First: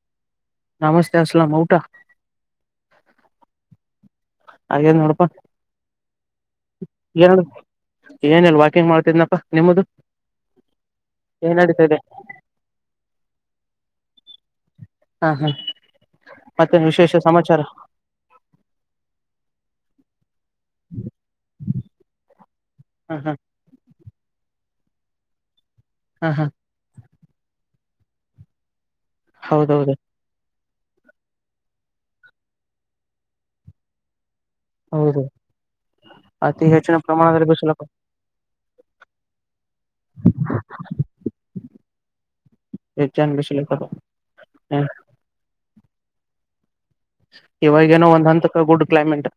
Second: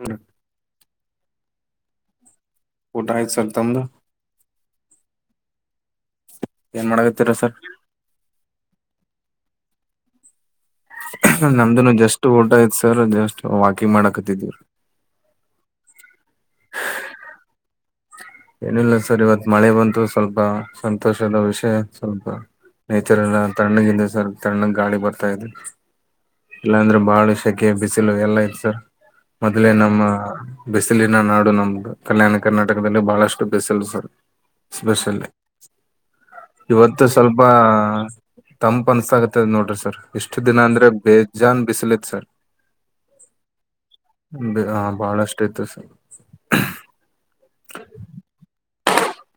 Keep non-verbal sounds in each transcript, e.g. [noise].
ಹು ನಮಸ್ತೆ ಸ್ಲಾಮ್ ಊಟಾ ಊಟಆಯ್ತ್ ಸರ್ ತಮ್ಮದು ಹಂಗೆ ನೋಡಕೊಂತ ಏನ್ ಮಾಡಕತ್ತೀರ ಏನದು ಸರ್ ಏನಲ್ಲ ವಾಕಿಂಗ್ ಮಾಡ ತಿದ್ನಪಾ ನಿಮ್ಮದು ಏನ್ ನಡೀತಾ ನಮ್ಮದನು ಇದೆ ಜಸ್ಟ್ ಊಟ ಆಯತು ಸರ್ ಜಸ್ಟ್ ವಾಕಿಂಗ್ ಮಾಡಾಕತ್ತಿದ್ವಿರಿ ಹ್ಹ ಮತ್ತೆನ್ ವಿಶೇಷ ಸಮಾಚಾರಾ ಏನಿಲ್ಲ ಸರ್ ಇವತ ಮಳೆ ಬಂತು ಸ್ವಲ್ಪ ಪ ಸಂತೋಷದ ವಿಷಯ ಸ್ವಲ್ಪ ಹಾ ನೇಚರ್ ಹಾ ಎಲ್ಲಾ ತಣ್ಣಗಿಂದ ತರ್ ತಣ್ಣಗ ಗಾಳಿ ಬರ್ತಾ ಇದೆ ಹಾ ಹಾ ಇಲ್ಲಾಂದ್ರೆ ಬಾಳ ಸೆಕೆ ಬಿಸಿಲು ಎಲ್ಲ ಐತ್ ಸರ್ ಮೊದ್ಲೆ ಹೌದೌದು ನಮ್ಮ ಬಿಸಿಲಿನ ನಾಡು ನಮ್ಮದು ಕಲ್ಯಾಣ ಕರ್ನಾಟಕದಲ್ಲಿ ಬಹಳಷ್ಟು ಬಿಸಿಲು ಸರ್ ಹೌದು ಸ್ಪೆಷಲಿ ಅತಿ ಹೆಚ್ಚಿನ ಇವತ್ತು ಪ್ರಮಾಣದಲ್ಲಿ ಸ್ವಲಪಾ ಬಿಸಿಲಪ್ಪ ತಂಪ ಅನ್ಸಾಗತ್ತದ್ ನೋಡ್ರಿ ಸರ್ ಇಷ್ಟ್ ದಿನಾ ಅಂದ್ರೆ ಬೇಜಾನ್ ಬಿಸ್ಲತ್ ಸರ್ ಹೆಚ್ಚನ್ ಬಿಸಿಲಪ್ಪ ಬಿ ಹ ಹ್ಮ್ ಬಹಳ ಅಷ್ಟು ಇತ್ತು ಸರ್ ಇವಾಗೇನೋ ಒಂದ ಹಂತಕ ಗುಡ್ ಕ್ಲೈಮೇಟ್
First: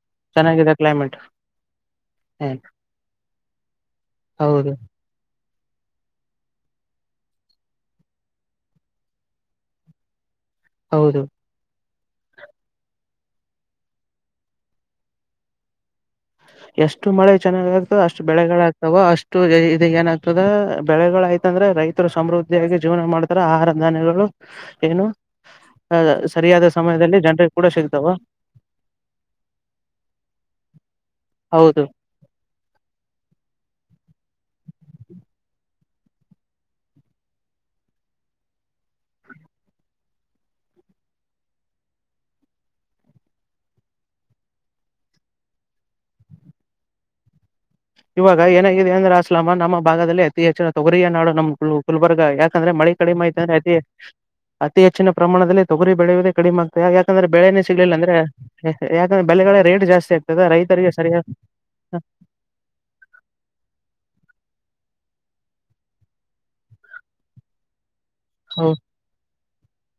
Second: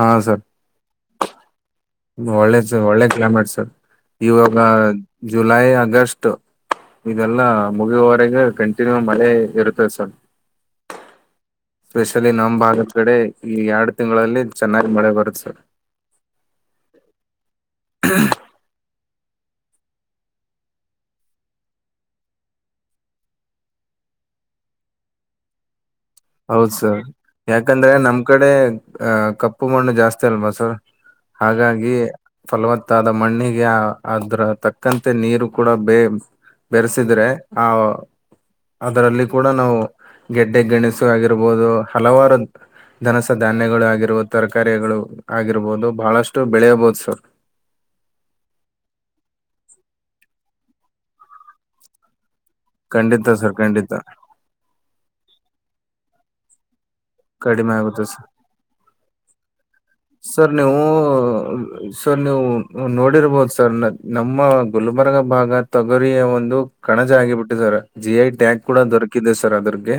ಹಾ ಸರ್ ಚೆನ್ನಾಗಿದೆ ಕ್ಲೈಮೇಟ್ ಹ್ಮ್ ಒಳ್ಳೆ ಸರ್ ಒಳ್ಳೆ ಕ್ಲೈಮೇಟ್ ಸರ್ ಇವಾಗ ಹೌದು ಜುಲೈ ಆಗಸ್ಟು ಇದೆಲ್ಲಾ ಮುಗಿಯವರೆಗೆ ಕಂಟಿನ್ಯೂ ಮಳೆ ಇರುತ್ತದೆ ಸರ್ ಹೌದು ಸ್ಪೆಷಲಿ ನಮ್ಮ ಭಾಗದ ಕಡೆ ಈ ಎರಡು ತಿಂಗಳಲ್ಲಿ ಚೆನ್ನಾಗಿ ಮಳೆ ಬರುತ್ತ ಸರ್ ಎಷ್ಟು ಮಳೆ ಚೆನ್ನಾಗ ಆಗುತ್ತೋ ಅಷ್ಟು ಬೆಳೆಗಳಾಗ್ತಾವ ಅಷ್ಟ್ ಟು ಇದ ಏನಾಗ್ತದ ಬೆಳೆಗಳು ಆಯ್ತಂದ್ರೆ ರೈತರು ಸಮೃದ್ಧಿಯಾಗಿ ಜೀವನ ಮಾಡ್ತಾರ ಆಹಾರ ಧನ್ಯಗಳು ಹ್ಹ ಏನು ಹ್ಹ ಹೌದ ಸರ್ ಯಾಕಂದ್ರೆ ಸಿಗ್ತಾವ ನಮ್ಮ ಕಡೆ ಅ ಕಪ್ಪು ಮಣ್ಣು ಜಾಸ್ತಿ ಅಲ್ವಾ ಸರ್ ಹೌದು ಹಾಗಾಗಿ ಫಲವತ್ತಾದ ಮಣ್ಣಿಗೆ ಆ ಅದ್ರ ತಕ್ಕಂತೆ ನೀರು ಕೂಡ ಬೇ ಬೆರೆಸಿದ್ರೆ ಆ ಅದರಲ್ಲಿ ಕೂಡ ನಾವು ಗೆಡ್ಡೆ ಗಣಿಸು ಆಗಿರ್ಬೋದು ಹಲವಾರು ಧನಸ ಧಾನ್ಯಗಳು ಆಗಿರ್ಬದು ತರಕಾರಿಗಳು ಆಗಿರ್ಬಹುದು ಬಹಳಷ್ಟು ಬೆಳೆಯಬಹುದು ಸರ್ ಇವಾಗ ಏನಾಗಿದೆ ಅಂದ್ರ ಅಸ್ಲಾಮ ನಮ್ಮ ಭಾಗದಲ್ಲಿ ಅತಿ ಹೆಚ್ಚಿನ ತೊಗರಿಯ ನಾಡು ನಮ್ಮ ಗುಲ್ ಗುಲ್ಬರ್ಗ ಯಾಕ್ ಯಾಕ ಅಂದ್ರೆ ಮಳೆ ಕಡಿಮೆ ಖಂಡಿತ ಆಯತ ಅಂದೆ ಸರ್ ಅತಿ ಖಂಡಿತ ಅತಿ ಹೆಚ್ಚಿನ ಪ್ರಮಾಣದಲ್ಲಿ ತೊಗರಿ ಬೆಳೆಯುವುದೇ ಕಡಿಮೆ ಆಗ್ತದ ಯ ಯಾಕಂದ್ರೆ ಬೆಳೆನೇ ಕಡಿಮೆ ಸಿಗ್ಲಿಲ್ಲ ಆಗುತ್ತೆ ಸರ್ ಅಂದ್ರೆ ಯಾಕಂದ್ರೆ ಬೆಳಗಳ ರೇಟ್ ಜಾಸ್ತಿ ಆಗ್ತದೆ ಸರ್ ನೀವು ರೈತರಿಗೆ ಸರಿಯಾದ ಸರ್ ನೀವುವು ನೋಡಿರ್ಬಹುದು ಸರ ನ ನಮ್ಮ ಗುಲ್ಬರ್ಗ ಭಾಗ ತೊಗರಿಯ ಒಂದು ಕಣಜ ಆಗಿಬಿಟ್ಟಿದಾರೆ ಸರ್ ಜಿ ಐ ಟ್ಯಾಂಕ್ ಹೌದು ಕೂಡ ದೊರಕಿದೆ ಸರ ಅದರಗೆ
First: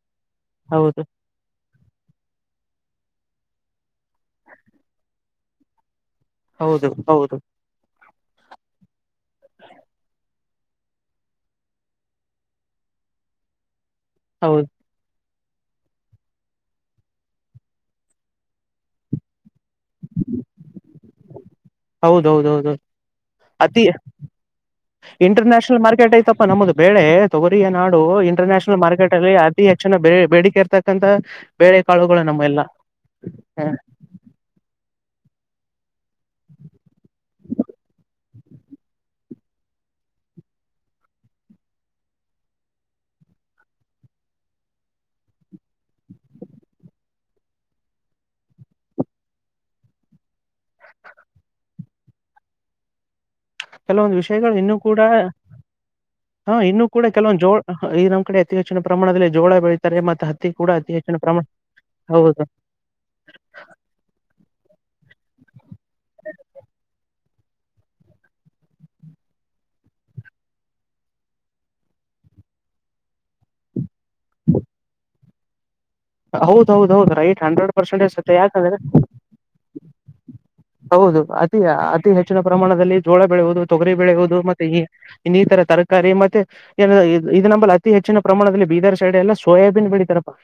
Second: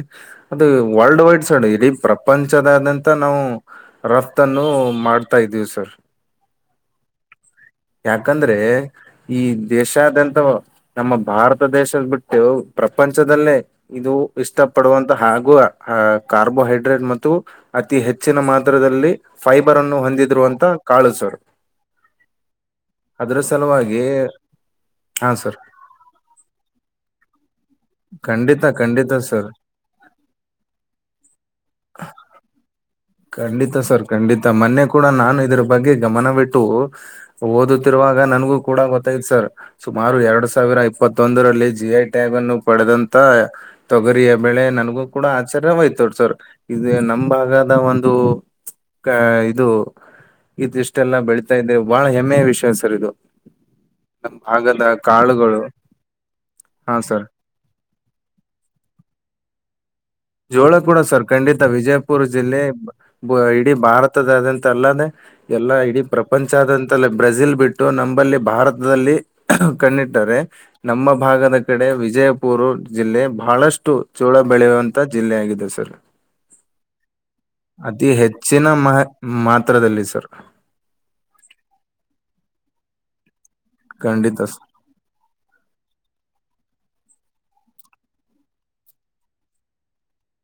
ಅದು ಹೌದು ವರ್ಲ್ಡ್ ವೈಡ್ ಸರ್ ಇಡೀ ಪ್ರಪಂಚದಾದಂತ ನಾವು ರಫ್ತನ್ನು ಮಾಡ್ತಾ ಇದ್ದೀವಿ ಸರ್ ಹೌದು ಹೌದು ಯಾಕಂದ್ರೆ ಈ ದೇಶಾದ್ಯಂತವು ನಮ್ಮ ಭಾರತ ದೇಶದ ಬಿಟ್ಟು ಪ್ರಪಂಚದಲ್ಲೇ ಇದು ಹೌದು ಇಷ್ಟಪಡುವಂತಹಾ ಗು ಅಹ ಕಾರ್ಬೋಹೈಡ್ರೇಟ್ ಮತ್ತು ಅತಿ ಹೆಚ್ಚಿನ ಮಾತ್ರದಲ್ಲಿ ಫೈಬರ್ ಅನ್ನು ಹೊಂದಿದ್ರು ಅಂತ ಕಾಳು ಸಾರ್ ಹೌದೌದೌದು ಅತಿ ಹಾ ಸರ್ ಇಂಟರ್ನ್ಯಷನಲ್ ಮಾರ್ಕೆಟ್ ಐತಪ್ಪ ನಮ್ಮದು ಬೆಳೆ ತಗೋ ರಿ ನಾಡು ಇಂಟರ್ ಖಂಡಿತ ನ್ಯಾಷನಲ್ ಮಾರ್ಕೆಟ್ ಖಂಡಿತ ಅಲ್ಲಿ ಸರ್ ಅತಿ ಹೆಚ್ಚಿನ ಬೇಡಿಕೆ ಇರ್ತಕ್ಕಂತಹ ಬೇಳೆ ಕಾಳುಗಳು ನಮ್ಮಲ್ಲಿ ಇಲ್ಲಾ ಖಂಡಿತಾ ಸರ್ ಖಂಡಿತಾ ಮ ನ್ನೆ ಕೂಡ ನಾನು ಇದ್ರ ಬಗ್ಗೆ ಗಮನ ಬಿಟ್ಟು ಓದುತ್ತಿರುವಾಗ ನನಗು ಕೂಡ ಗೊತ್ತಾಯಿತು ಸರ್ ಸುಮಾರು ಎರಡ್ ಸಾವಿರ ಇಪ್ಪತ್ತೊಂದರಲ್ಲಿ ಜಿಐ ಟ್ಯಾಗ ಅನ್ನು ಪಡೆದಂತ ತೊಗರಿಯ ಬೆಳೆ ನನ್ಗೂ ಕೂಡ ಆಚಾರ್ಯವಾಯ್ತ ಸರ್ ಇದು ನಮ್ಮ ಭಾಗದ ಒಂದು ಇದು ಇದಿಷ್ಟೆಲ್ಲ ಬೆಳತಾ ಇದೆ ಬಹಳ ಹೆಮ್ಮೆಯ ವಿಷಯ ಸರ್ ಇದು ಕೆಲವೊಂದು ನಮ್ ವಿಷಯಗಳು ಇನ್ನು ಭಾಗದ ಕೂಡ ಕಾಳುಗಳು ಹಾ ಇನ್ನು ಕೂಡ ಕೆಲವೊಂದು ಜೋಳ ಈ ನಮ್ ಕಡೆ ಅತಿ ಹೆಚ್ಚಿನ ಪ್ರಮಾಣದಲ್ಲಿ ಜೋಳ ಬೆಳೀ ಜೋಳ ಕೂಡ ಸರ್ ಖಂಡಿತ ವಿಜಯಪುರ ಹೌದು ಜಿಲ್ಲೆ ಇಡೀ ಭಾರತದತ್ಯಂತ ಇದು ಅಲ್ಲದೆ ಎಲ್ಲಾ ಇಡೀ ಪ್ರಪಂಚದಾದಂತಲ್ಲಿ ಬ್ರೆಜಿಲ್ ಬಿಟ್ಟು ನಮಲ್ಲಿ ಭಾರತದಲ್ಲಿ ಕಣ್ಣಿಟ್ಟರೆ ನಮ್ಮ ಭಾಗದ ಕಡೆ ವಿಜಯಪುರ ಜಿಲ್ಲೆ ಬಹಳಷ್ಟು ಚೋಳ ಬೆಳೆಯುವಂತ ಜಿಲ್ಲೆ ಆಗಿದೆ ಸರ್ ಹೌದ್ ಹೌದ ಹೌದ ರೈಟ್ ಹಂಡ್ರೆಡ್ ಪರ್ಸೆಂಟ್ ಅತಿ ಸತ್ಯ ಹೆಚ್ಚಿನ ಯಾಕಂದ್ರೆ ಮಹ ಮಾತ್ರದಲ್ಲಿ ಸರ್ ಹೌದು ಅತಿ ಅತಿ ಹೆಚ್ಚಿನ ಪ್ರಮಾಣದಲ್ಲಿ ಜೋಳ ಬೆಳೆಯುವುದು ತೊಗರಿ ಬೆಳೆಯುವುದು ಖಂಡಿತ ಸ ಮತ್ತೆ ಈ ಇನ್ನಿತರ ತರಕಾರಿ ಮತ್ತೆ ಇದ ನಮ್ಮಲ್ಲಿ ಅತಿ ಹೆಚ್ಚಿನ ಪ್ರಮಾಣದಲ್ಲಿ ಬೀದಾರ್ ಸೈಡ್ ಎಲ್ಲ ಸೋಯಾಬೀನ್ ಬೆಳೀತಾರಪ್ಪಾ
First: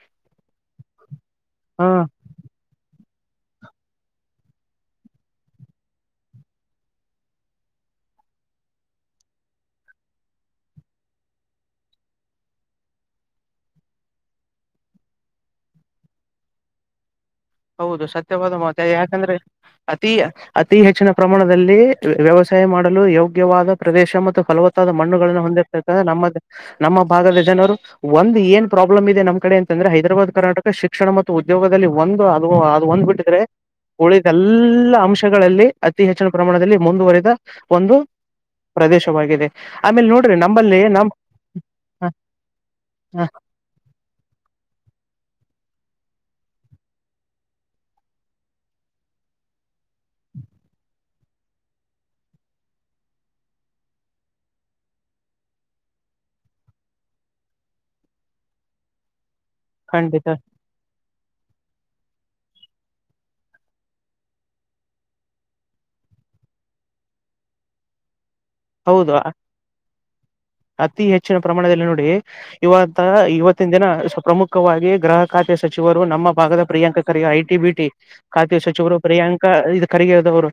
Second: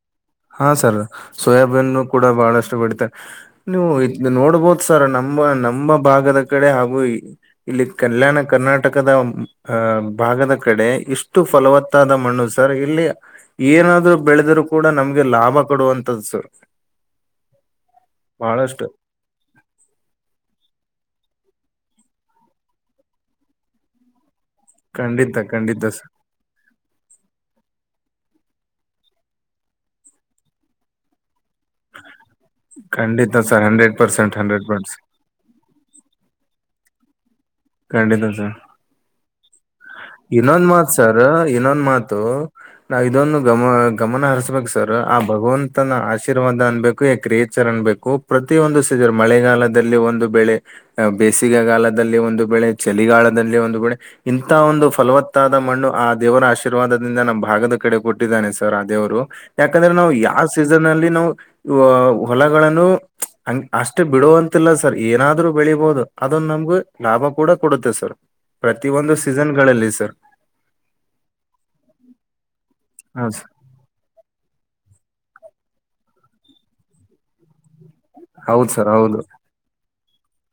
ಹಾ ಸರ್ ಸೋಯಾಬೀನ್ ಕೂಡ ಬಹಳಷ್ಟು ಬೆಳಿತಾರೆ [inaudible] ನೀವು ನೋಡ್ಬೋದು ಸರ್ ನಮ್ಮ ನಮ್ಮ ಭಾಗದ ಕಡೆ ಹಾಗೂ ಇಲ್ಲಿ ಕಲ್ಯಾಣ ಕರ್ನಾಟಕದ ಭಾಗದ ಕಡೆ ಇಷ್ಟು ಫಲವತ್ತಾದ ಮಣ್ಣು ಸರ್ ಇಲ್ಲಿ ಏನಾದ್ರು ಬೆಳೆದ್ರು ಕೂಡ ನಮ್ಗೆ ಲಾಭ ಕೊಡುವಂತದ್ದ ಸರ್ ಹೌದು ಸತ್ಯವಾದ ಮಾತ ಬಹಳಷ್ಟು ಯಾಕಂದ್ರೆ ಅತಿ ಅತಿ ಹೆಚ್ಚಿನ ಪ್ರಮಾಣ ವ್ಯವಸಾಯ ಮಾಡಲು ಯೋಗ್ಯವಾದ ಪ್ರದೇಶ ಮತ್ತು ಫಲವತ್ತಾದ ಖಂಡಿತ ಮಣ್ಣುಗಳನ್ನು ಖಂಡಿತ ಹೊಂದಿರುತ್ತದೆ ಸರ್ ನಮ್ಮ ನಮ್ಮ ಭಾಗದ ಜನರು ಒಂದು ಏನ್ ಪ್ರಾಬ್ಲಮ್ ಇದೆ ನಮ್ ಕಡೆ ಅಂತಂದ್ರೆ ಹೈದರಾಬ್ ಕರ್ನಾಟಕ ಶಿಕ್ಷಣ ಮತ್ತು ಉದ್ಯೋಗದಲ್ಲಿ ಒಂದು ಅದು ಒಂದ್ ಖಂಡಿತ ಬಿಟ್ಟಿದ್ರೆ ಸರ್ ಹಂಡ್ರೆಡ್ ಉಳಿದ ಪರ್ಸೆಂಟ್ ಹಂಡ್ರೆಡ್ ಎಲ್ಲ ಪರ್ಸೆಂಟ್ ಅಂಶಗಳಲ್ಲಿ ಅತಿ ಹೆಚ್ಚಿನ ಪ್ರಮಾಣದಲ್ಲಿ ಮುಂದುವರಿದ ಒಂದು ಖಂಡಿತ ಸರ್ ಪ್ರದೇಶವಾಗಿದೆ ಆಮೇಲೆ ನೋಡ್ರಿ ಇನ್ನೊಂದ್ ನಂಬಲ್ಲಿ ಮಾತ್ ನಮ್ ಸರ್ ಇನ್ನೊಂದ್ ಮಾತು ನಾ ಹ ಇದೊಂದು ಗಮನ ಹರಿಸ್ಬೇಕು ಸರ್ ಆ ಭಗವಂತನ ಆಶೀರ್ವಾದ ಅನ್ಬೇಕು ಯ ಕ್ರಿಯೇಚರ್ ಅನ್ಬೇಕು ಪ್ರತಿಯೊಂದು ಮಳೆಗಾಲದಲ್ಲಿ ಒಂದು ಬೆಳೆ ಬೇಸಿಗೆಗಾಲದಲ್ಲಿ ಒಂದು ಬೆಳೆ ಚಳಿಗಾಲದಲ್ಲಿ ಒಂದು ಬೆಳೆ ಇಂತ ಒಂದು ಫಲವತ್ತಾದ ಮಣ್ಣು ಆ ದೇವರ ಆಶೀರ್ವಾದದಿಂದ ನಮ್ಮ ಭಾಗದ ಕಡೆ ಕೊಟ್ಟಿದ್ದಾನೆ ಸರ್ ಆ ದೇವರು ಯಾಕಂದ್ರೆ ನಾವು ಖಂಡಿತ ಯಾವ ಸೀಸನ್ ಅಲ್ಲಿ ನಾವು ಹೊಲಗಳನ್ನು ಅಷ್ಟ್ ಬಿಡುವಂತಿಲ್ಲ ಸರ್ ಏನಾದ್ರು ಬೆಳಿಬೋದು ಅದು ನಮ್ಗು ಲಾಭ ಕೂಡ ಕೊಡುತ್ತೆ ಸರ್ ಪ್ರತಿ ಒಂದು ಹೌದು ಸೀಸನ್ ಗಳಲ್ಲಿ ಸರ್ ಅತಿ ಹೆಚ್ಚಿನ ಪ್ರಮಾಣದಲ್ಲಿ ನೋಡಿ ಇವಾಗ ಹ ಇವತ್ತಿನ ದಿನ ಪ್ರಮುಖವಾಗಿ ಗ್ರಾಹಕ ಖಾತೆ ಸಚಿವರು ನಮ್ಮ ಭಾಗದ ಪ್ರಿಯಾಂಕ ಖರ್ಗೆ ಐಟಿ ಬಿಟಿ ಖಾತೆ ಹೌದ್ ಸರ್ ಸಚಿವರು ಹೌದು ಪ್ರಿಯಾಂಕಾ ಖರ್ಗೆಯವರು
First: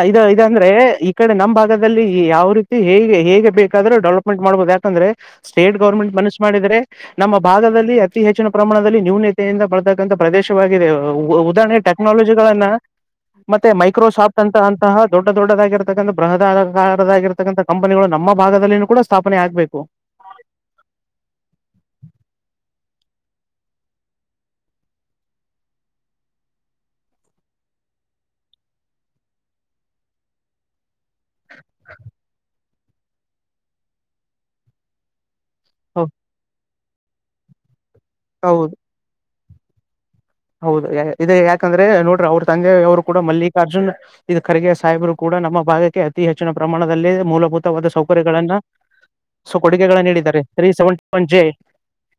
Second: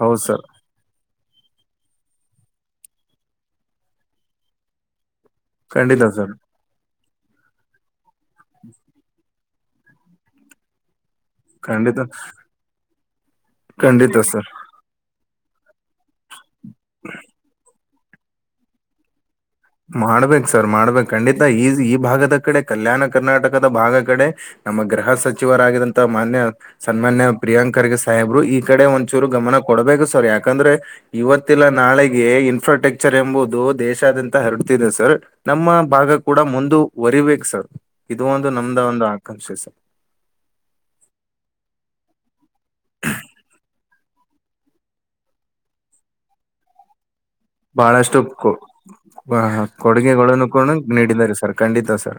ಹೌದ್ ಇದು ಸರ್ ಇದಂದ್ರೆ ಈ ಕಡೆ ನಮ್ಮ್ ಭಾಗದಲ್ಲಿ ಈ ಯಾವ ರೀತಿ ಹೇಗೆ ಹೇಗೆ ಬೇಕಾದ್ರೆ ಡೆವಲಪ್ಮೆಂಟ್ ಮಾಡ್ಬಹುದು ಯಾಕಂದ್ರೆ ಸ್ಟೇಟ್ ಖಂಡಿತ ಗೌರ್ಮೆಂಟ್ ಸರ್ ಮನಸ್ಸು ಮಾಡಿದ್ರೆ ನಮ್ಮ ಭಾಗದಲ್ಲಿ ಅತಿ ಹೆಚ್ಚಿನ ಪ್ರಮಾಣದಲ್ಲಿ ನ್ಯೂನಯತೆಯಿಂದ ಬಳತಕ್ಕಂಥ ಪ್ರದೇಶವಾಗಿದೆ ಉದಾಹರಣೆ ಖಂಡಿತ ಟೆಕ್ನಾಲಜಿಗಳನ್ನ ಮತ್ತೆ ಖಂಡಿತ ಮೈಕ್ರೋಸಾಫ್ಟ್ ಸರ್ ಅಂತ ಅಂತಹ ದೊಡ್ಡ ದೊಡ್ಡದಾಗಿರತಕ್ಕಂಥ [unintelligible] ಕಂಪನಿಗಳು ನಮ್ಮ ಭಾಗದಲ್ಲಿಯೂ ಕೂಡ ಸ್ಥಾಪನೆ ಆಗ್ಬೇಕು ಮಾಡಬೇಕು ಸರ್ ಮಾಡಬೇಕು ಖಂಡಿತಾ ಈ ಭಾಗದ ಕಡೆ ಕಲ್ಯಾಣ ಕರ್ನಾಟಕದ ಭಾಗ ಕಡೆ ನಮ್ಮ ಗೃಹ ಸಚಿವರಾಗಿದ್ದಂತ ಮಾನ್ಯ ಸನ್ಮಾನ್ಯ ಪ್ರಿಯಾಂಕ ಖರ್ಗೆ ಸಾಹೇಬರು ಈ ಕಡೆ ಒಂದು ಚೂರು ಗಮನ ಕೊಡ್ಬೇಕು ಸರ್ ಯಾಕಂದ್ರೆ ಇವತ್ತಲ್ಲ ನಾಳೆಗೆ ಇನ್ಫ್ರಾಸ್ಟ್ರಕ್ಚರ್ ಎಂಬುದು ದೇಶಾದ್ಯಂತ ಹರಡ್ತಿದೆ ಸರ್ ನಮ್ಮ ಹೌ ಭಾಗ ಕೂಡ ಮುಂದುವರಿಬೇಕ ಸರ್ ಇದು ಒಂದು ಹೌದು ನಮ್ದ ಒಂದು ಆಕಾಂಕ್ಷೆ ಸರ್ ಹೌದು ಇದು ಯಾಕಂದ್ರೆ ನೋಡ್ರಿ ಅವ್ರ ತಂದೆಯವ್ರು ಕೂಡ ಮಲ್ಲಿಕಾರ್ಜುನ್ ಖರ್ಗೆ ಸಾಹೇಬರು ಕೂಡ ನಮ್ಮ ಭಾಗಕ್ಕೆ ಅತಿ ಹೆಚ್ಚಿನ ಪ್ರಮಾಣದಲ್ಲಿ ಮೂಲಭೂತವಾದ ಬಹಳಷ್ಟು ಸೌಕರ್ಯಗಳನ್ನ ಕೊ- ಆ, ಕೊಡುಗೆಗಳನ್ನು ನೀಡಿದ್ದಾರೆ ಕೂಡ ನೀಡಿದ್ದಾರೆ [unintelligible] ಸರ್ ಖಂಡಿತ sir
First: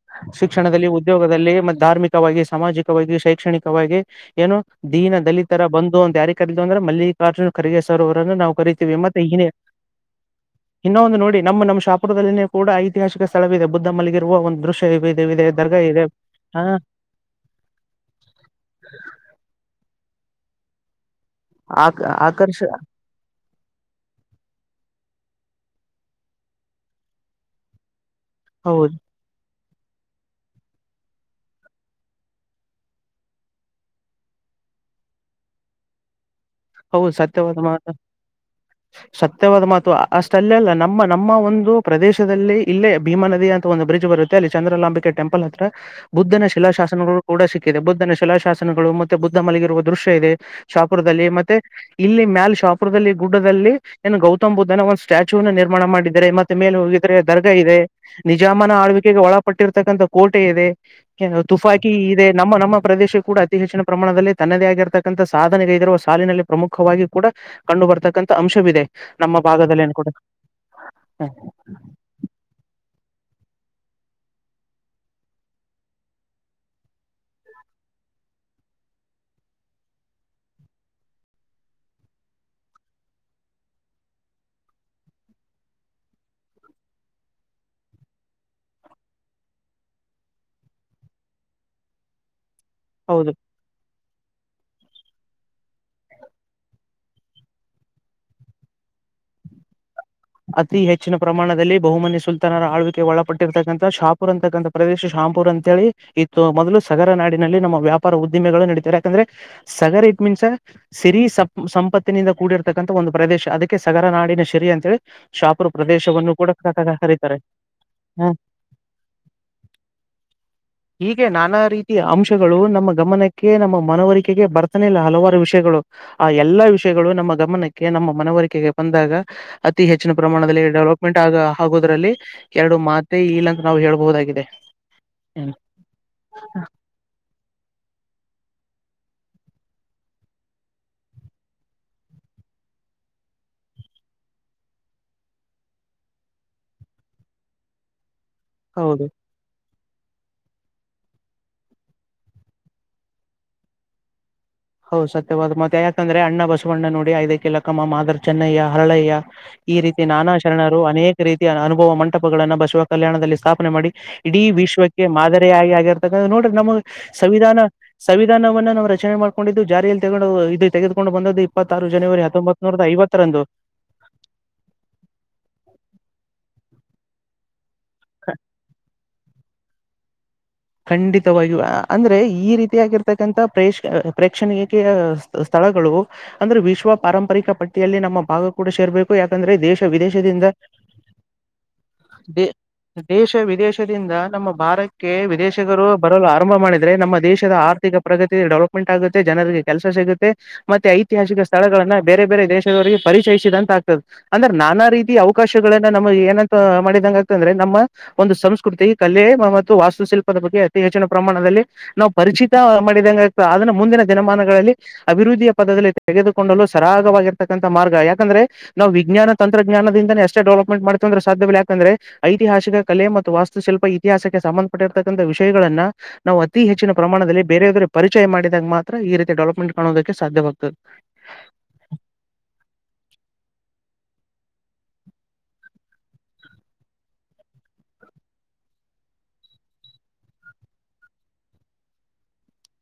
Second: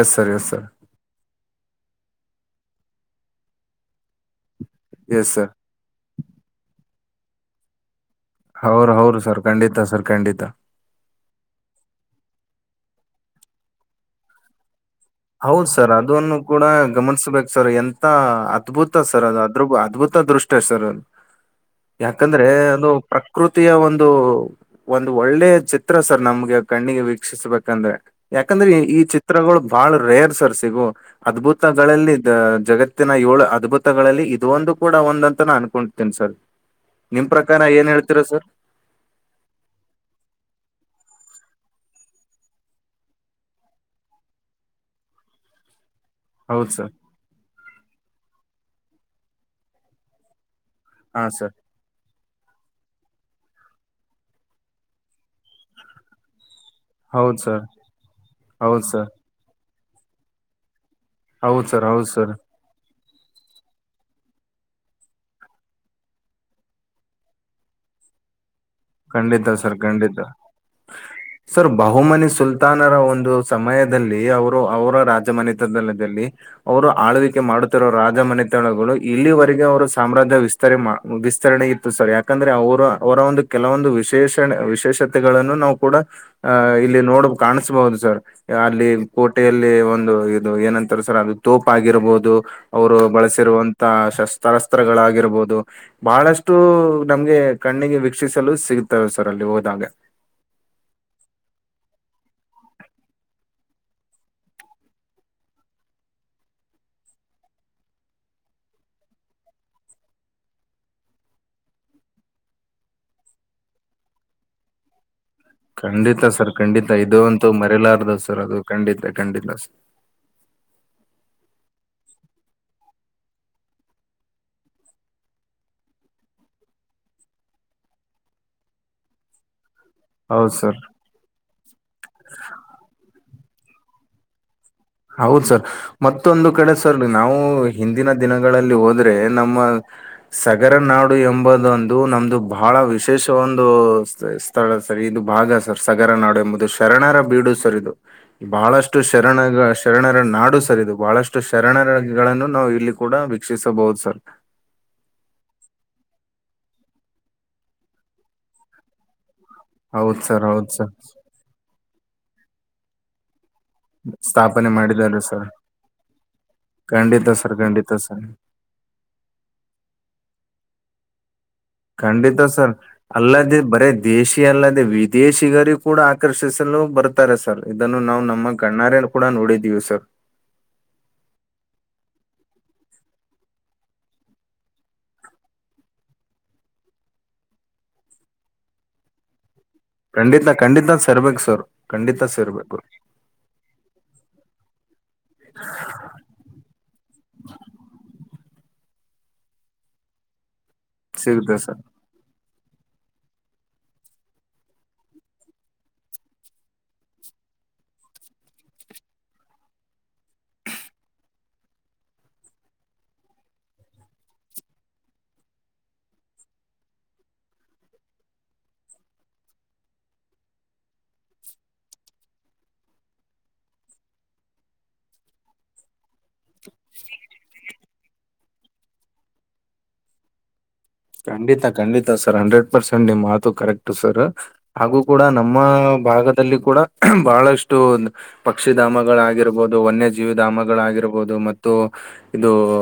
yes sir yes sir ಶಿಕ್ಷಣದಲ್ಲಿ ಉದ್ಯೋಗದಲ್ಲಿ ಮತ್ತೆ ಧಾರ್ಮಿಕವಾಗಿ ಸಾಮಾಜಿಕವಾಗಿ ಶೈಕ್ಷಣಿಕವಾಗಿ ಏನು ದೀನ ಎಸ್ ಸರ್ ದಲಿತರ ಬಂದು ಅಂತ ಯಾರ ಕರ ಅಂದ್ರೆ ಮಲ್ಲಿ ಕಾರ್ಟೂನ್ ಖರಗೆ ಸರ್ ಅವರನ್ನ ನಾವು ಅವ್ರ ಕರಿೀತೀವಿ ಹೌದು ಮತ್ತೆ ಸರ್ ಹನೇ ಖಂಡಿತ ಸರ್ ಖಂಡಿತ ಇನ್ನೊ ಒಂದು ನೋಡಿ ನಮ್ಮ್ ನಮ್ಮ ಶಾಪುರದಲ್ಲಿನ ಕೂಡ ಐತಿಹಾಸಿಕ ಸ್ಥಳವೇಿದೆ ಬುದ್ಧ ಮಲಿಗಿರುವ ಒಂದು ದೃಶ್ಯ ಇದೆ ಇದೆ ಇದೆ ಹೌದ ದರ್ಗಾ ಸರ್ ಇದೆ ಅದನ್ನು ಕೂಡ ಹ ಗಮ ಗನ್ಸ್ಬೇಕ ಸರ್ ಎಂತ ಅದ್ಭುತ ಸರ್ ಅದು ಅದ್ರ ಅದ್ಭುತ ದೃಷ್ಟ್ಯ ಸರ್ ಆ ಯಾಕಂದ್ರೆ ಆಕರ್ಷ ಒಂದು ಪ್ರಕೃತಿಯ ಒಂದು ಒಂದು ಒಳ್ಳೆ ಚಿತ್ರ ಸರ್ ನಮ್ಗೆ ಕಣ್ಣಿಗೆ ವೀಕ್ಷಿಸ್ಬೇಕಂದ್ರೆ ಯಾಕಂದ್ರೆ ಈ ಹೌದು ಈ ಚಿತ್ರಗಳು ಬಹಳ ರೇರ್ ಸರ್ ಸಿಗು ಅದ್ಭುತಗಳಲ್ಲಿ ಜಗತ್ತಿನ ಏಳು ಅದ್ಭುತಗಳಲ್ಲಿ ಇದ ಒಂದು ಕೂಡ ಒಂದ ಅಂತ ನ ಅನ್ಕೊತೇನಿ ಸರ್ ಹೌದು ನಿಮ್ ಸತ್ಯವಾದ ಪ್ರಕಾರ ಮಾತ ಏನ್ ಹೇಳ್ತೀರಾ ಸರ್ ಸತ್ಯವಾದ ಮಾತು ಅಷ್ಟ ಅಲ್ಲ ಅಲ್ಲ ನಮ್ಮ ನಮ್ಮ ಒಂದು ಪ್ರದೇಶದಲ್ಲಿ ಇಲ್ಲೇ ಭೀಮಾ ನದಿ ಅಂತ ಒಂದು ಬ್ರಿಡ್ಜ್ ಬರುತ್ತೆ ಅಲ್ಲಿ ಚಂದ್ರಲಾಂಬಿಕೆ ಟೆಂಪಲ್ ಹತ್ರ ಬುದ್ಧನ ಹೌದ್ ಸರ್ ಶಿಲಾಶಾಸನಗಳು ಕೂಡ ಸಿಕ್ಕಿದೆ ಬುದ್ಧನ ಶಿಲಾಶಾಸನಗಳು ಮತ್ತೆ ಬುದ್ಧ ಮಲಗಿರುವ ದೃಶ್ಯ ಇದೆ ಹಾ ಶಾಪುರದಲ್ಲಿ ಸರ್ ಮತ್ತೆ ಇಲ್ಲಿ ಮ್ಯಲ್ ಶಾಪುರದಲ್ಲಿ ಗುಡ್ಡದಲ್ಲಿ ಏನು ಗೌತಮ್ ಬುದ್ಧನ ಒಂದ್ ಸ್ಟ್ಯಾಚು ನಿರ್ಮಾಣ ಮಾಡಿದ್ದಾರೆ ಮ ಮೇಲೆ ಹೋಗಿದ್ರೆ ಹೌದ್ ದರ್ಗಾ ಸರ್ ಇದೆ ನಿಜಾಮನ ಹೌದ್ ಸರ್ ಆಳ್ವಿಕೆಗೆ ಒಳಪಟ್ಟಿರ್ತಕ್ಕಂಥ ಕೋಟೆ ಇದೆ ಹೌದ್ ಸರ್ ತುಫಾಕಿ ಹೌದ್ ಇದೆ ಸರ್ ನಮ್ಮ ನಮ್ಮ ಪ್ರದೇಶಕ್ಕೆ ಕೂಡ ಅತಿ ಹೆಚ್ಚಿನ ಪ್ರಮಾಣದಲ್ಲಿ ತನ್ನದೇ ಆಗಿರತಕ್ಕಂಥ ಸಾಧನೆಗೈದರುವ ಸಾಲಿನಲ್ಲಿ ಪ್ರಮುಖವಾಗಿ ಕೂಡ ಕಂಡು ಬರ್ತಕ್ಕಂಥ ಅಂಶ ಖಂಡಿತ ಸರ್ ಖಂಡಿತ ಸರ್ ಬಹುಮನಿ ಸುಲ್ತಾನರ ಒಂದು ಒಂದು ಸಮಯದಲ್ಲಿ ಅವರು ಅವರ ರಾಜಮನಿತಲದಲ್ಲಿ ಅವರು ಆಳ್ವಿಕೆ ಮಾಡುತ್ತಿರುವೋ ರಾಜ ಮನೆತಳಗಳು ಇಲ್ಲಿವರೆಗೆ ಅವರು ಸಾಮ್ರಾಜ್ಯ ವಿಸ್ತ ವಿಸ್ತರಣೆ ಇತ್ತು ಸರ್ ಯಾಕಂದ್ರೆ ಅವರು ಅವರ ಒಂದು ಕೆಲವೊಂದು ವಿಶೇಷಣ ವಿಶೇಷತೆಗಳನ್ನು ನಾವು ಕೂಡ ಅಹ ಇಲ್ಲಿ ನೋಡ್ ಕಾಣಿಸಬಹುದು ಸರ್ ಅಲ್ಲಿ ಕೋಟೆಯಲ್ಲಿ ಒಂದು ಇದು ಏನಂತಾರೆ ಸರ್ ಅದು ತೋಪ್ ಆಗಿರ್ಬಹುದು ಅವರು ಹೌದು ಬಳಸಿರುವಂತ ಶಸ್ತ್ರಾಸ್ತ್ರಗಳಾಗಿರಬಹುದು ಬಹಳಷ್ಟು ನಮಗೆ ಕಣ್ಣಿಗೆ ವಕ್ಷಿಸಲು ಸಿಗ್ತಾರೆ ಸರ್ ಅಲ್ಲಿ ಹೋದಾಗ ಅತಿ ಹೆಚ್ಚಿನ ಪ್ರಮಾಣದಲ್ಲಿ ಬಹುಮನಿ ಸುಲ್ತಾನರ ಆಳ್ವಿಕೆ ಒಳಪಟ್ಟಿರ್ತಕ್ಕಂಥ ಶಾಪುರ್ ಅಂತಕ್ಕಂಥ ಪ್ರದೇಶ ರಾಂಪುರ್ ಅಂತೇಳಿ ಇತ್ತು ಮೊದಲು ಸಗರ ನಾಡಿನಲ್ಲಿ ನಮ್ಮ ವ್ಯಾಪಾರ ಉದ್ದಿಮೆಗಳು ನಡತಾರೆ ಯಾಕಂದ್ರೆ ಸಗರ ಮೀನ್ಸ ಸಿರಿ ಸಂಪತ್ತಿನಿಂದ ಕೂಡಿರ್ತಕ್ಕಂಥ ಒಂದು ಪ್ರದೇಶ ಅದಕ್ಕೆ ಸಗರ ನಾಡಿನ ಸಿರಿ ಅಂತೇಳಿ ಶಾಪುರ್ ಖಂಡಿತ ಪ್ರದೇಶವನ್ನು ಸರ್ ಕೂಡ ಖಂಡಿತ ಇದು ಕರೀತಾರೆ ಅಂತೂ ಮರೆಯಲಾರ್ದವ್ ಹಾ ಸರ್ ಅದು ಖಂಡಿತ ಖಂಡಿತ [inaudible] ಹೀಗೆ ನಾನಾ ರೀತಿಯ ಅಂಶಗಳು ನಮ್ಮ ಗಮನಕ್ಕೆ ನಮ್ಮ ಮನವರಿಕೆಗೆ ಬರ್ತಾನೆ ಇಲ್ಲ ಹಲವಾರು ವಿಷಯಗಳು ಆ ಎಲ್ಲಾ ವಿಷಯಗಳು ನಮ್ಮ ಗಮನಕ್ಕೆ ನಮ್ಮ ಮನವರಿಕೆಗೆ ಬಂದಾಗ ಅತಿ ಹೆಚ್ಚಿನ ಹೌದ್ ಪ್ರಮಾಣದಲ್ಲಿ ಸರ್ ಡೆವಲಪ್ಮೆಂಟ್ ಆಗ ಆಗೋುದ್ರಲ್ಲಿ ಎರಡು ಮಾತೆ ಈ ಲಕ ನಾವು ಹೇಳ್ಬಹುದಾಗಿದೆ ಹೌದು ಹ್ಮ್ ಸರ್ ಮತ್ತೊಂದು ಕಡೆ ಸರ್ ನಾವು ಹಿಂದಿನ ದಿನಗಳಲ್ಲಿ ಹೋದ್ರೆ ನಮ್ಮ ಸಗರ ನಾಡು ಎಂಬುದೊಂದು ನಮ್ದು ಬಹಳ ಬಹಳ ವಿಶೇಷ ಒಂದು ಸ್ಥಳ ಸರ್ ಇದು ಭಾಗ ಸರ್ ಸಗರ ನಾಡು ಎಂಬುದು ಶರಣರ ಬೀಡು ಸರ್ ಇದು ಬಹಳಷ್ಟು ಹೌದು ಶರಣಗ ಶರಣರ ನಾಡು ಸರ್ ಇದು ಬಹಳಷ್ಟು ಶರಣರಗಳನ್ನು ನಾವು ಇಲ್ಲಿ ಕೂಡ ವೀಕ್ಷಿಸಬಹುದು ಸರ್ ಹೌ ಸತ್ಯವಾದ್ ಮತ್ತೆ ಯಾಕಂದ್ರೆ ಅಣ್ಣ ಬಸವಣ್ಣ ನೋಡಿ ಐದಕ್ಕೆಲಕ್ಕಮ್ಮ ಮಾದರ್ ಚನ್ನಯ್ಯ ಹರಳಯ್ಯ ಈ ರೀತಿ ಹೌದ್ ನಾನಾ ಸರ್ ಹೌದ್ ಶರಣರು ಸರ್ ಅನೇಕ ರೀತ ಅನುಭವ ಮಂಟಪಗಳಗಳನ್ನು ಬಸವ ಕಲ್ಯಾಣದಲ್ಲಿ ಸ್ಥಾಪ ಮಾಡಿ ಇಡೀ ಸ್ಥಾಪನೆ ವಿಶ್ವಕ್ಕೆ ಮಾಡಿದ್ದಾರೆ ಸರ್ ಮಾದರಿಯಾಗಿ ಆಗಿರ್ತಕ್ಕ ನೋಡ್ರಿ ನಮ ಖಂಡಿತ ಸರ್ ಸಂವಿಧಾನ ಖಂಡಿತ ಸರ್ ಸಂವಿಧಾನ ನಾವು ರಚನೆ ಮಾಡ ಲ್ಲಿ ತಗೊಂಡು ಇದು ತೆಗೆದುಕೊಂಡು ಬಂದದ ಖಂಡಿತ ಸರ್ ಅಲ್ಲದೆೇ ಬರೇ ದೇಶಿ ಅಲ್ಲದೆೇ ವಿದೇಶಿಗರ ಕೂಡ ಆಕರ್ಷಿಸ ಬರ್ತಾರೆ ಸರ್ ಇದನ್ನು ನಾವು ನಮ್ಮ ಗಣ್ಣಾರ್ಯನ್ ಕೂಡ ನೋಡಿದೀವಿ ಸರ್ ಖಂಡಿತವ ಅಂದ್ರೆ ಈ ರೀತಿಯಾಗಿರ್ತಕ್ಕಂಥ ಪ್ರೇ ಪ್ರೇಕ್ಷಣಕ್ಕೆ ಸ್ಥಳಗಳು ಅಂದ್ರೆ ವಿಶ್ವ ಪಾರಂಪರಿಕ ಪಟ್ಟಿಯಲ್ಲಿ ನಮ್ಮ ಭಾಗ ಕೂಡ ಸೇರ್ಬೇಕು ಯಾಕಂದ್ರೆ ದೇಶ ವಿದೇಶದಿಂದ ಖಂಡಿತ ಖಂಡಿತ ಸೇರ್ಬೇಕು ಸರ್ ಖಂಡಿತ ದ ಸೇರ್ಬೇಕು ದೇಶ ವಿದೇಶದಿಂದ ನಮ್ಮ ಭಾರತ ಕೆ ವಿದೇಶ ರು ಬರಲು ಆರಂಭ ಮಾಡಿದ್ರೆ ನಮ್ಮ ದೇಶದ ಆರ್ಥಿಕ ಪ್ರಗತಿ ಡೆವಲಪ್ಮೆಂಟ್ ಆಗುತ್ತೆ ಜನರಿಗೆ ಕೆಲ್ಸ ಸಿಗುತ್ತೆ ಮತ್ತೆ ಐತಿಹಾಸಿಕ ಸಿಗುತ್ತೆ ಸರ್ ಸ್ಥಳಗಳನ್ನ ಬೇರೆ ಬೇರೆ ದೇಶ ಪರಿಚಯಿಸಿದಂತ ಆಗ್ತದೆ ಅಂದ್ರೆ ನಾನಾ ರೀತಿಯ ಅವಕಾಶಗಳನ್ನ ನಮಗೆ ಏನಂತ ಮಾಡಿದಂಗ ಆಗ್ತ ಅಂದ್ರೆ ನಾ ಮ ಒಂದು ಸಂಸ್ಕೃತಿ ಕಲೆ ಮತ್ತು ವಾಸ್ತುಶಿಲ್ಪ ಬಗ್ಗೆ ಅತಿ ಹೆಚ್ಚಿನ ಪ್ರಮಾಣದಲ್ಲಿ ನಾವು ಪರಿಚಿತ ಮಾಡಿದತ ಅದನ್ನು ಮುಂದಿನ ದಿನಮಾನಗಳಲ್ಲಿ ಅಭಿವೃದ್ಧಿ ರುದ್ದಿ ಪದದಲ್ಲಿ ತೆಗೆದುಕೊಂಡಲು ಸರಾಗವಾಗಿರತಕ್ಕಂತಥ ಮಾರ್ಗ ಯಾಕಂದ್ರೆ ನಾವು ವಿಜ್ಞಾನ ತಂತ್ರಜ್ಞಾನದಿಂದ ಎಷ್ಟೇ ಡೆವಲಪ್ಮೆಟ್ ಮಾಡ್ತ ಅಂದ್ರ ಸಾಧ್ಯವ ಯಾಕಂದ್ರೆ ಐತಿಹಾಸಿಕ ಕಲೆ ಮತ್ತು ವಸ್ತುಶಿಲ್ಪ ಇತಿಹಾಸಕ್ಕೆ ಸಂಬಂಧಪಟ್ಟ ಕಂತ ವಿಷಯಗಳಗಳನ್ನು ನಾವು ಅತಿ ಹೆಚ್ಚಿನ ಪ್ರಮಾಣದಲ್ಲಿ ಬೇರೆೆಯವರ ಪರಿಚಯ ಮಾಡಿದಾಗ ಮಾತ್ರ ಈ ರೀತಿ ಡೆವಲಪ್ಮೆಂಟ್ ಕಾಣೋಡ್ ಕ್ಕೆ ಸಾಧ್ಯವಾಗ್ತದೆ. ಖಂಡಿತಾ ಖಂಡಿತ ಸರ್ ಹಂಡ್ರೆಡ್ ಪರ್ಸೆಂಟ್ ನಿಮ್ ಮಾತು ಕರೆಕ್ಟ್ ಸರ್ ಹಾಗು ಕೂಡ ನಮ್ಮ ಭಾಗದಲ್ಲಿ ಕೂಡ ಬಹಳಷ್ಟು ಪಕ್ಷಿಧಾಮಗಳಾಗಿರಬಹುದು ವನ್ಯಜೀವಿ ಧಾಮಗಳಾಗಿ ರಬಹುದು ಮತ್ತು ಇದು ಊ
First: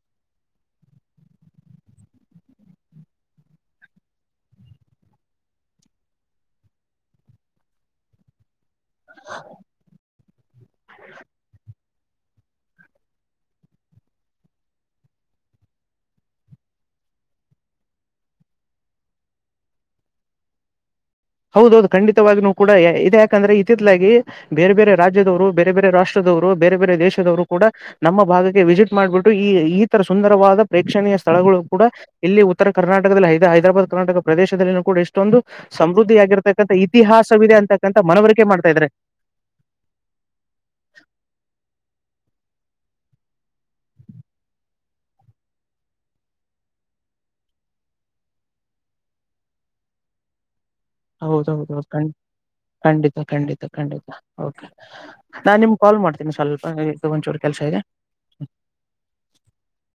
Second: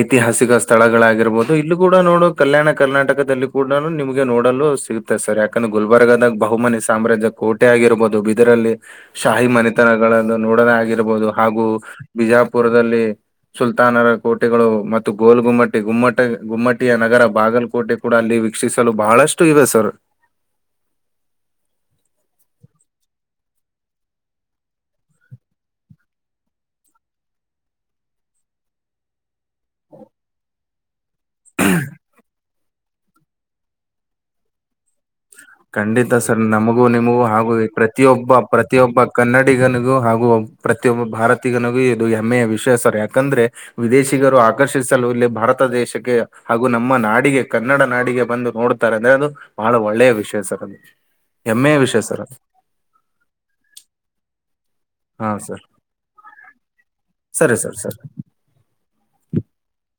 ಐತಿಹಾಸಿಕ ಸ್ಥಳಗಳಾಗಿರಬಹುದು ಇಲ್ಲಿಕೂ ಡ ನೋಡು ಕಲ್ಯಾಣ ಕರ್ನಾಟಕದಲ್ಲಿ ಕೂಡ ನಿಮಗೆ ನೋಡಲು ಸಿಗುತ್ತೆ ಸರ್ ಯಾಕಂದ್ರೆ ಗುಲ್ಬರ್ಗದಾಗ ಬಹುಮನಿ ಸಾ ಸಾಮ್ರಾಜ ಕೋಟೆ ಆಗಿರಬಹುದು ಬಿದರಲ್ಲಿ ಶಾಹಿ ಮನೆತನಗಳನ್ನು ನೋಡಣ ಆಗಿರ್ಬೋದು ಹಾಗು ಬಿಜಾಪುರದಲ್ಲಿ ಸುಲ್ತಾನರ ಕೋಟೆಗಳು ಮತ್ತು ಗೋಲ್ ಗುಮ್ಮಟ್ ಗುಮ್ಮಟ ಗುಮ್ಮಟ್ ಟ ನಗರ ಬಾಗಲಕೋಟೆ ಕೂಡ ಅಲ್ಲಿ ವೀಕ್ಷಿಸಲು ಬಹಳಷ್ಟು ಇವೆ ಸರ್. ಹೌದೌದು ಖಂಡಿತವಾಗಿನೂ ಕೂಡ ಇದು ಯಾಕಂದ್ರೆ ಇತಿತ್ಲಾಗಿ ಬೇರೆ ಬೇರೆ ರಾಜ್ಯದವರು ಬೇರೆ ಬೇರೆ ರಾಷ್ಟ್ರದ ರು ಬೇರೆ ಬೇರೆ ದೇಶದವರು ಕೂಡ ನಮ್ಮ ಭಾಗಕ್ಕೆ ವಿಸಿಟ್ ಮಾಡ್ಬಿಟ್ಟು ಈ ಈ ತರ ಸುಂದರವಾದ ಪ್ರೇಕ್ಷಣೀಯ ಸ್ಥಳಗಳು ಕೂಡ ಇಲ್ಲಿ ಉತ್ತರ ಕರ್ನಾಟಕದಲ್ಲಿ ಹೈದ್ ಹೈದರಾಬಾದ್ ಕರ್ನಾಟಕ ಪ್ರದೇಶದಲ್ಲಿ ಕೂಡ ಇಷ್ಟೊಂದು ಸಮೃದ್ಧ ಖಂಡಿತ ಸರ್ ನಮಗೂ ನಿಮಗೂ ಹಾಗೂ ಈ ಪ್ರತಿಯೊಬ್ಬ ಮನವರಿಕೆ ಮಾಡ್ತಾ ಇದ್ದಾರೆ ಪ್ರತಿಯೊಬ್ಬ ಕನ್ನಡಿಗನಿಗೂ ಹಾಗೂ ಪ್ರತಿಯೊಬ್ಬ ಭಾರತೀಗನಿಗ್ ಇದು ಹೆಮ್ಮೆಯ ವಿಷಯ ಸರ್ ಯಾಕಂದ್ರೆ ವಿದೇಶಿಗರು ಆಕರ್ಷಿಸಲು ಇಲ್ಲಿ ಭಾರತ ದೇಶಕ್ಕೆ ಹಾಗು ನಮ್ಮ ನಾಡಿಗೆ ಕನ್ನಡ ನಾಡಿಗೆ ಬಂದು ನೋಡ್ತಾರೆ ಅಂದ್ರೆ ಅದು ಬಹಳ ಒಳ್ಳೆಯ ವಿಷಯ ಸರ್ ಅದು ನಮ್ ಹೌದ್ ಹೌದ್ ಖಂಡಿತ ಖಂಡಿತ ಖಂಡಿತ ಓಕೆ. ಹಾ ನಾನ್ ಸರ್ ನಿಮ್ಗ್ ಕಾಲ್ ಮಾಡ್ತೀನಿ ಸ್ವಲ್ಪ ಇದು ಒಂಚೂರು ಸರಿ ಕೆಲ್ಸ ಸರ್ ಇದೆ. ಸರಿ [inaudible]